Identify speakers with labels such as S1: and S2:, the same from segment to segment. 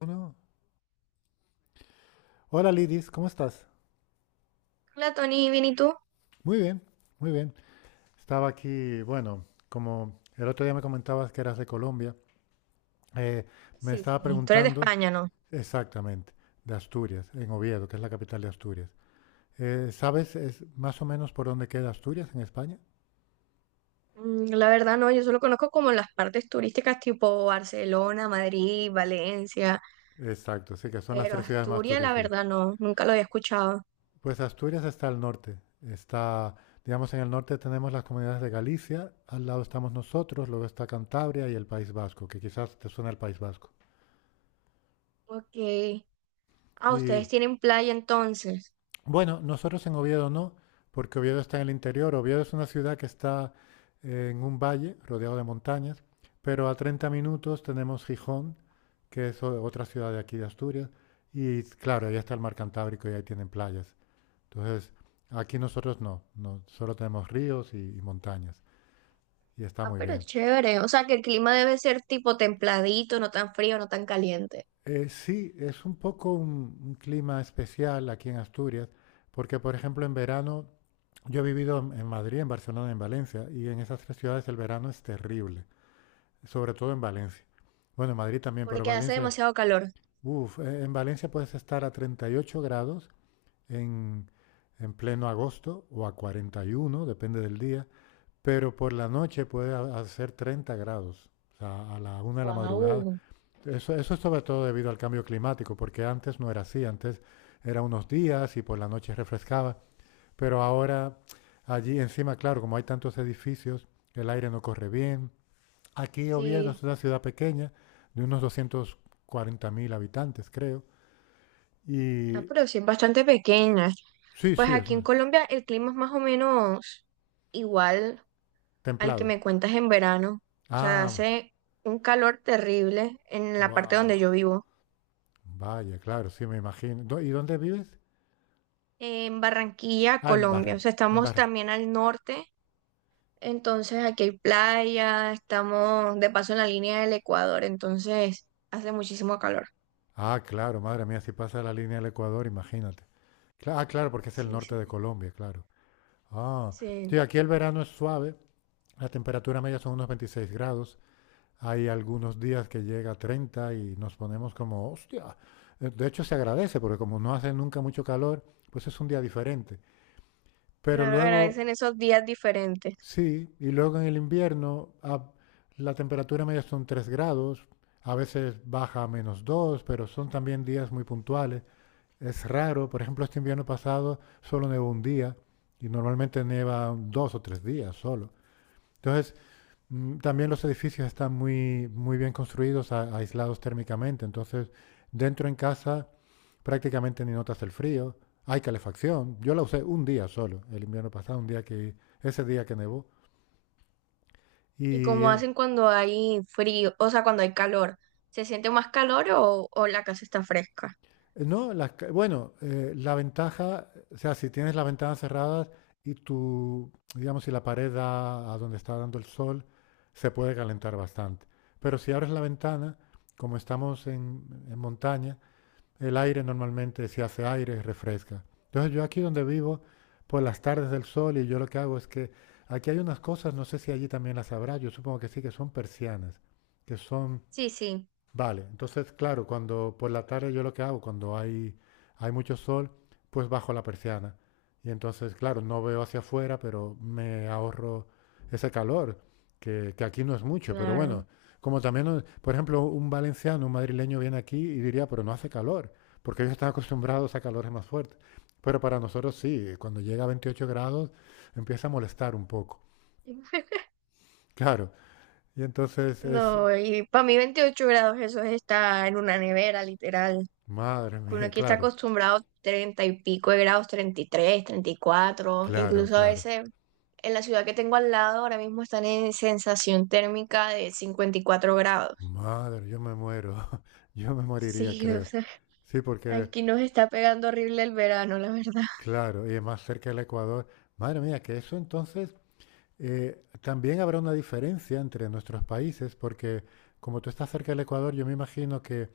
S1: Uno. Hola Lidis, ¿cómo estás?
S2: Hola Tony, ¿bien y tú?
S1: Muy bien, muy bien. Estaba aquí, bueno, como el otro día me comentabas que eras de Colombia, eh, me
S2: Sí,
S1: estaba
S2: sí, tú eres de
S1: preguntando
S2: España, ¿no?
S1: exactamente de Asturias, en Oviedo, que es la capital de Asturias. ¿Sabes es más o menos por dónde queda Asturias en España?
S2: La verdad no, yo solo conozco como las partes turísticas tipo Barcelona, Madrid, Valencia,
S1: Exacto, sí, que son las
S2: pero
S1: tres ciudades más
S2: Asturias la
S1: turísticas.
S2: verdad no, nunca lo había escuchado.
S1: Pues Asturias está al norte. Está, digamos, en el norte tenemos las comunidades de Galicia, al lado estamos nosotros, luego está Cantabria y el País Vasco, que quizás te suena el País Vasco.
S2: Ok. Ah,
S1: Y
S2: ustedes tienen playa entonces.
S1: Bueno, nosotros en Oviedo no, porque Oviedo está en el interior. Oviedo es una ciudad que está en un valle rodeado de montañas, pero a 30 minutos tenemos Gijón, que es otra ciudad de aquí de Asturias, y claro, ahí está el mar Cantábrico y ahí tienen playas. Entonces, aquí nosotros no, solo tenemos ríos y montañas, y está
S2: Ah,
S1: muy
S2: pero
S1: bien.
S2: chévere, o sea que el clima debe ser tipo templadito, no tan frío, no tan caliente,
S1: Sí, es un poco un clima especial aquí en Asturias, porque por ejemplo en verano yo he vivido en Madrid, en Barcelona, en Valencia, y en esas tres ciudades el verano es terrible, sobre todo en Valencia. Bueno, en Madrid también, pero
S2: porque hace
S1: Valencia,
S2: demasiado calor.
S1: uff, en Valencia puedes estar a 38 grados en, en pleno agosto o a 41, depende del día, pero por la noche puede hacer 30 grados, o sea, a la una de la madrugada.
S2: Wow.
S1: Eso es sobre todo debido al cambio climático, porque antes no era así, antes era unos días y por la noche refrescaba, pero ahora allí encima, claro, como hay tantos edificios, el aire no corre bien. Aquí Oviedo
S2: Sí,
S1: es una ciudad pequeña, de unos doscientos cuarenta mil habitantes, creo.
S2: ah,
S1: Y
S2: pero sí, es bastante pequeña.
S1: sí,
S2: Pues
S1: sí, es
S2: aquí en
S1: un-
S2: Colombia el clima es más o menos igual al que
S1: templado.
S2: me cuentas en verano. O sea,
S1: Ah,
S2: hace un calor terrible en la parte donde
S1: wow.
S2: yo vivo,
S1: Vaya, claro, sí, me imagino. ¿Y dónde vives?
S2: en Barranquilla,
S1: Ah, en
S2: Colombia. O sea,
S1: Barranquilla. En
S2: estamos
S1: Barranquilla.
S2: también al norte, entonces aquí hay playa, estamos de paso en la línea del Ecuador, entonces hace muchísimo calor.
S1: Ah, claro, madre mía, si pasa la línea del Ecuador, imagínate. Ah, claro, porque es el
S2: Sí,
S1: norte
S2: sí,
S1: de Colombia, claro. Ah,
S2: sí.
S1: sí, aquí el verano es suave, la temperatura media son unos 26 grados. Hay algunos días que llega a 30 y nos ponemos como, hostia. De hecho, se agradece porque como no hace nunca mucho calor, pues es un día diferente. Pero
S2: Claro,
S1: luego,
S2: agradecen esos días diferentes.
S1: sí, y luego en el invierno la temperatura media son 3 grados, a veces baja a menos 2 pero son también días muy puntuales. Es raro, por ejemplo, este invierno pasado solo nevó un día y normalmente nieva dos o tres días solo. Entonces también los edificios están muy, muy bien construidos, aislados térmicamente. Entonces, dentro en casa prácticamente ni notas el frío. Hay calefacción. Yo la usé un día solo, el invierno pasado, un día que, ese día que nevó.
S2: ¿Y
S1: Y
S2: cómo
S1: eh,
S2: hacen cuando hay frío? O sea, cuando hay calor. ¿Se siente más calor o, la casa está fresca?
S1: no, bueno, la ventaja, o sea, si tienes las ventanas cerradas y tu, digamos, si la pared da a donde está dando el sol, se puede calentar bastante. Pero si abres la ventana, como estamos en montaña, el aire normalmente, si hace aire, refresca. Entonces yo aquí donde vivo, por las tardes del sol, y yo lo que hago es que aquí hay unas cosas, no sé si allí también las habrá, yo supongo que sí, que son persianas, que son
S2: Sí, sí,
S1: vale, entonces, claro, cuando por la tarde yo lo que hago, cuando hay mucho sol, pues bajo la persiana. Y entonces, claro, no veo hacia afuera, pero me ahorro ese calor, que aquí no es mucho, pero
S2: claro.
S1: bueno, como también, no- por ejemplo, un valenciano, un madrileño viene aquí y diría, pero no hace calor, porque ellos están acostumbrados a calores más fuertes. Pero para nosotros sí, cuando llega a 28 grados empieza a molestar un poco, claro. Y entonces es,
S2: No, y para mí 28 grados eso es estar en una nevera, literal.
S1: madre
S2: Que uno
S1: mía,
S2: aquí está
S1: claro,
S2: acostumbrado a 30 y pico de grados, 30, 33, 34,
S1: claro,
S2: incluso a
S1: claro.
S2: veces en la ciudad que tengo al lado ahora mismo están en sensación térmica de 54 grados.
S1: Madre, yo me muero, yo me moriría,
S2: Sí, o
S1: creo.
S2: sea,
S1: Sí, porque,
S2: aquí nos está pegando horrible el verano, la verdad.
S1: claro, y más cerca del Ecuador. Madre mía, que eso entonces también habrá una diferencia entre nuestros países, porque como tú estás cerca del Ecuador, yo me imagino que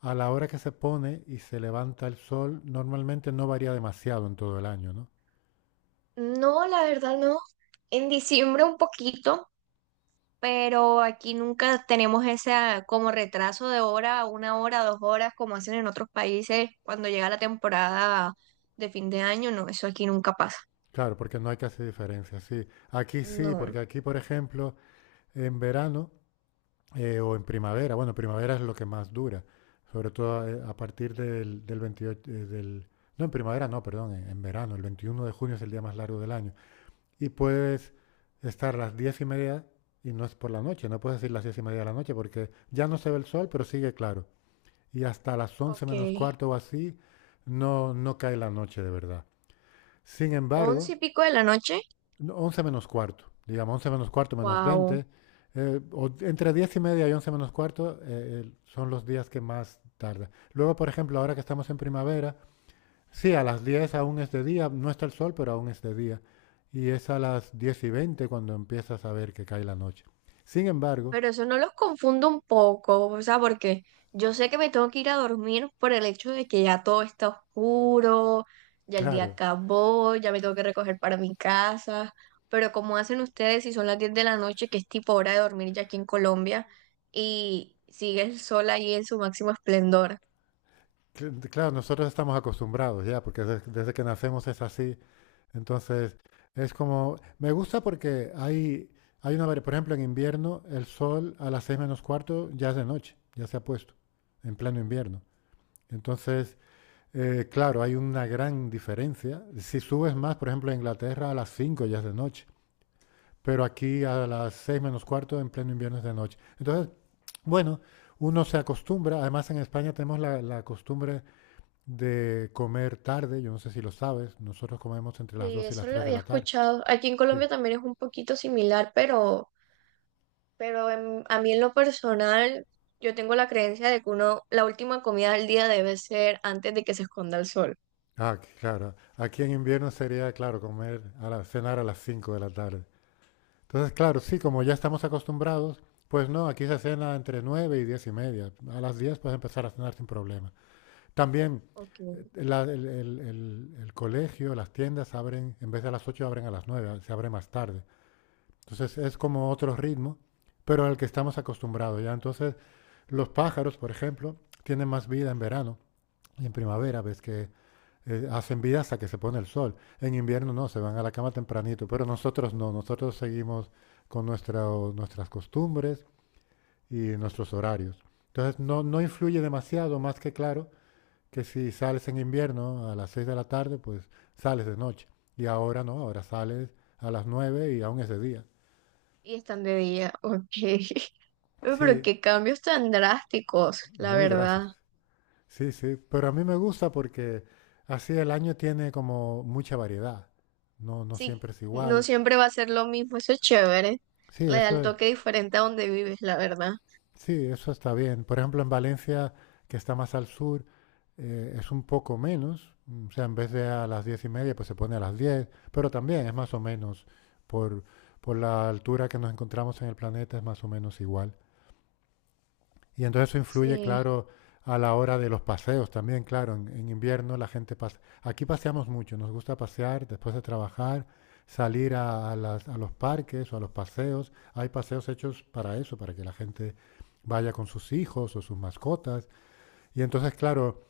S1: a la hora que se pone y se levanta el sol, normalmente no varía demasiado en todo el año, ¿no?
S2: No, la verdad no. En diciembre un poquito, pero aquí nunca tenemos ese como retraso de hora, una hora, dos horas, como hacen en otros países cuando llega la temporada de fin de año. No, eso aquí nunca pasa.
S1: Claro, porque no hay casi diferencia, sí. Aquí sí,
S2: No,
S1: porque aquí, por ejemplo, en verano o en primavera. Bueno, primavera es lo que más dura, sobre todo partir del 28, no en primavera, no, perdón, en verano. El 21 de junio es el día más largo del año. Y puedes estar a las 10 y media y no es por la noche, no puedes decir las 10 y media de la noche porque ya no se ve el sol, pero sigue claro. Y hasta las once
S2: ok.
S1: menos cuarto o así no, no cae la noche de verdad. Sin
S2: Once
S1: embargo,
S2: y pico de la noche.
S1: no, 11 menos cuarto, digamos, 11 menos cuarto menos
S2: Wow.
S1: 20 o entre 10 y media y 11 menos cuarto son los días que más tarda. Luego, por ejemplo, ahora que estamos en primavera, sí, a las 10 aún es de día, no está el sol, pero aún es de día. Y es a las 10 y 20 cuando empiezas a ver que cae la noche. Sin embargo,
S2: Pero eso no los confundo un poco, o sea, porque yo sé que me tengo que ir a dormir por el hecho de que ya todo está oscuro, ya el día
S1: claro,
S2: acabó, ya me tengo que recoger para mi casa, ¿pero cómo hacen ustedes si son las 10 de la noche, que es tipo hora de dormir ya aquí en Colombia, y sigue el sol ahí en su máximo esplendor?
S1: Claro, nosotros estamos acostumbrados ya, porque desde, que nacemos es así. Entonces, es como, me gusta porque hay una, por ejemplo, en invierno, el sol a las seis menos cuarto ya es de noche, ya se ha puesto, en pleno invierno. Entonces, claro, hay una gran diferencia. Si subes más, por ejemplo, a Inglaterra a las 5 ya es de noche, pero aquí a las seis menos cuarto en pleno invierno es de noche. Entonces, bueno, uno se acostumbra. Además, en España tenemos la costumbre de comer tarde, yo no sé si lo sabes, nosotros comemos entre las
S2: Sí,
S1: 2 y las
S2: eso lo
S1: 3 de
S2: había
S1: la tarde.
S2: escuchado. Aquí en
S1: Sí.
S2: Colombia también es un poquito similar, pero a mí en lo personal, yo tengo la creencia de que uno, la última comida del día debe ser antes de que se esconda el sol.
S1: Ah, ok, claro. Aquí en invierno sería, claro, comer cenar a las 5 de la tarde. Entonces, claro, sí, como ya estamos acostumbrados, pues no, aquí se cena entre 9 y 10 y media. A las 10 puedes empezar a cenar sin problema. También
S2: Ok.
S1: el colegio, las tiendas abren, en vez de a las 8 abren a las 9 se abre más tarde. Entonces es como otro ritmo, pero al que estamos acostumbrados ya. Entonces los pájaros, por ejemplo, tienen más vida en verano y en primavera, ves que hacen vida hasta que se pone el sol. En invierno no, se van a la cama tempranito, pero nosotros no, nosotros seguimos con nuestras costumbres y nuestros horarios. Entonces no, no influye demasiado, más que claro, que si sales en invierno a las 6 de la tarde, pues sales de noche. Y ahora no, ahora sales a las 9 y aún es de día.
S2: Y están de día, ok. Uy, pero
S1: Sí,
S2: qué cambios tan drásticos, la
S1: muy
S2: verdad.
S1: drásticos. Sí, sí, pero a mí me gusta porque así el año tiene como mucha variedad. No, no
S2: Sí,
S1: siempre es
S2: no
S1: igual.
S2: siempre va a ser lo mismo, eso es chévere.
S1: Sí,
S2: Le da
S1: eso
S2: el
S1: es-
S2: toque diferente a donde vives, la verdad.
S1: sí, eso está bien. Por ejemplo, en Valencia, que está más al sur, es un poco menos. O sea, en vez de a las diez y media, pues se pone a las diez. Pero también es más o menos por, por la altura que nos encontramos en el planeta, es más o menos igual. Y entonces eso influye,
S2: Sí.
S1: claro, a la hora de los paseos también, claro, en invierno la gente pasa. Aquí paseamos mucho, nos gusta pasear después de trabajar, salir a a los parques o a los paseos. Hay paseos hechos para eso, para que la gente vaya con sus hijos o sus mascotas. Y entonces, claro,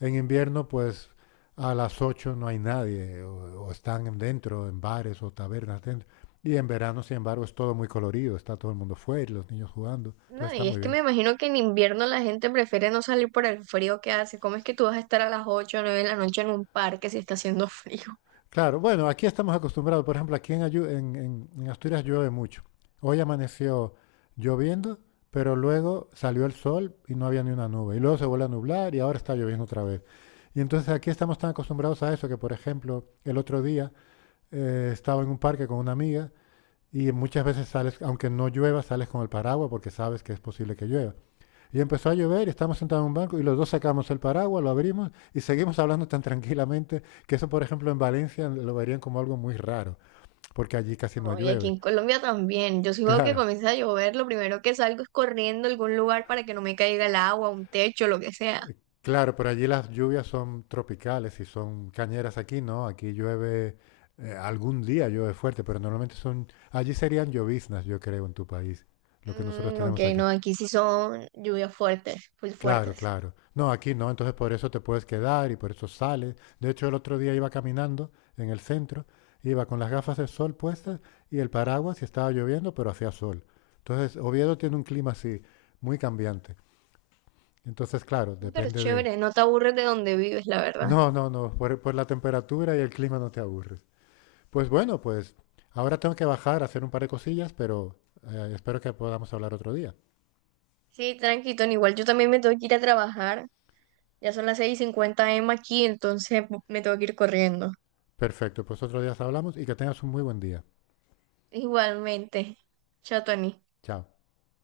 S1: en invierno pues a las 8 no hay nadie o están dentro, en bares o tabernas dentro. Y en verano, sin embargo, es todo muy colorido, está todo el mundo fuera y los niños jugando. Entonces
S2: No,
S1: está
S2: y es
S1: muy
S2: que me
S1: bien.
S2: imagino que en invierno la gente prefiere no salir por el frío que hace. ¿Cómo es que tú vas a estar a las 8 o 9 de la noche en un parque si está haciendo frío?
S1: Claro, bueno, aquí estamos acostumbrados. Por ejemplo, aquí en, Ayu- en Asturias llueve mucho. Hoy amaneció lloviendo, pero luego salió el sol y no había ni una nube. Y luego se vuelve a nublar y ahora está lloviendo otra vez. Y entonces aquí estamos tan acostumbrados a eso que, por ejemplo, el otro día estaba en un parque con una amiga y muchas veces sales, aunque no llueva, sales con el paraguas porque sabes que es posible que llueva. Y empezó a llover y estábamos sentados en un banco y los dos sacamos el paraguas, lo abrimos y seguimos hablando tan tranquilamente que eso, por ejemplo, en Valencia lo verían como algo muy raro, porque allí casi no
S2: No, y aquí
S1: llueve.
S2: en Colombia también. Yo si veo que
S1: Claro,
S2: comienza a llover, lo primero que salgo es corriendo a algún lugar para que no me caiga el agua, un techo, lo que sea.
S1: claro, pero allí las lluvias son tropicales y son cañeras aquí, ¿no? Aquí llueve, algún día llueve fuerte, pero normalmente son, allí serían lloviznas, yo creo, en tu país, lo que nosotros
S2: Mm, ok,
S1: tenemos aquí.
S2: no, aquí sí son lluvias fuertes, full
S1: Claro,
S2: fuertes.
S1: claro. No, aquí no, entonces por eso te puedes quedar y por eso sales. De hecho, el otro día iba caminando en el centro, iba con las gafas de sol puestas y el paraguas y estaba lloviendo, pero hacía sol. Entonces, Oviedo tiene un clima así, muy cambiante. Entonces, claro,
S2: Pero
S1: depende de...
S2: chévere, no te aburres de donde vives, la verdad.
S1: No, por la temperatura y el clima no te aburres. Pues bueno, ahora tengo que bajar a hacer un par de cosillas, pero espero que podamos hablar otro día.
S2: Sí, tranqui, Tony, igual yo también me tengo que ir a trabajar. Ya son las 6:50 a.m. m aquí, entonces me tengo que ir corriendo.
S1: Perfecto, pues otro día hablamos y que tengas un muy buen día.
S2: Igualmente. Chao, Tony.
S1: Chao.